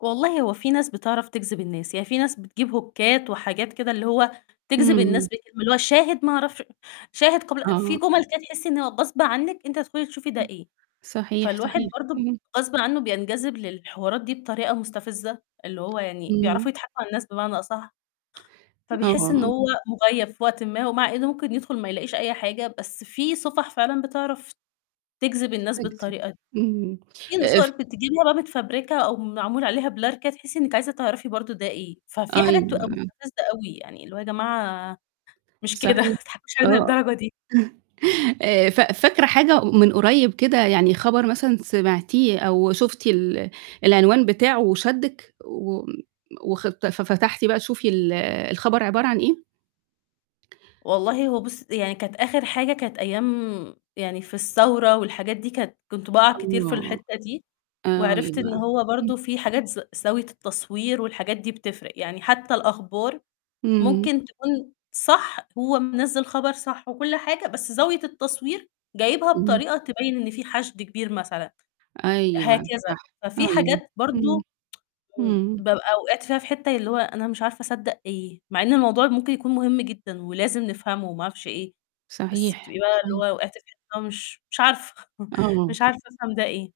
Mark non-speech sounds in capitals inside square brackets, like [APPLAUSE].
والله هو في ناس بتعرف تجذب الناس، يعني في ناس بتجيب هوكات وحاجات كده اللي هو امم، تجذب الناس امم. ب اللي هو شاهد ما أعرفش شاهد قبل في آه. جمل كده تحسّي إن هو غصب عنِك أنتِ هتدخلي تشوفي ده إيه، صحيح، فالواحد صحيح. برضه ب اهم. غصبٍ عنه بينجذب للحوارات دي بطريقة مستفزة، اللي هو يعني امم. بيعرفوا يضحكوا على الناس بمعنى أصح، آه، آه، فبيحس إنه آه. هو مُغيّب في وقتٍ ما، ومع إنه ممكن يدخل ما يلاقيش أي حاجة، بس في صفح فعلًا بتعرف تجذب الناس بتجذب بالطريقة دى. اهم. في آآ، ف صور بتجيبيها بقى متفبركة أو معمول عليها blur كده تحسّي إنِك عايزة تعرفي برضه ده إيه، ففي حاجات أيوه، تبقى آه. مستفزة أوي، يعني اللي هو يا جماعة مش كده ما صحيح تضحكوش علينا آه. للدرجة دي. [CHUCKLES] آآ، ف فاكرة حاجة من قريّب كده، يعني خبر مثلًا سمعتيه أو شُفتِ ال العنوان بتاعه وشدِّك وم وخ ففتحتي بقى تشوفي ال الخبر عبارة عن إيه؟ والله هو بُصّي، يعني كانت آخر حاجة كانت أيام يعني في الثورة والحاجات دي كانت كنت بقع كتير في آه. الحتّة دي آه وعرفت إن يبقى هو اهم. برضه في حاجات ز زاوية التصوير والحاجات دي بتفرِق، يعني حتّى الأخبار إمم. ممكن تكون صح هو منزِّل خبر صح وكلّ حاجة بس زاوية التصوير جايبها اهم. بطريقة تبيّن إن في حشد كبير مثلًا، هكذا أيوه صح، ففي أيوه. حاجات امم، برضه [TSK] م امم. بابقى وقعت فيها في حتّة اللي هو أنا مش عارفة أصدق إيه، مع إن الموضوع ممكن يكون مهم جدًا ولازم نفهمه وما أعرفش إيه، بس صحيح، بتبقي بقى اللي صحيح. هو وقعتِ في حتّة مش مش عارفة [CHUCKLES] آه. مش عارفة أفهم ده إيه.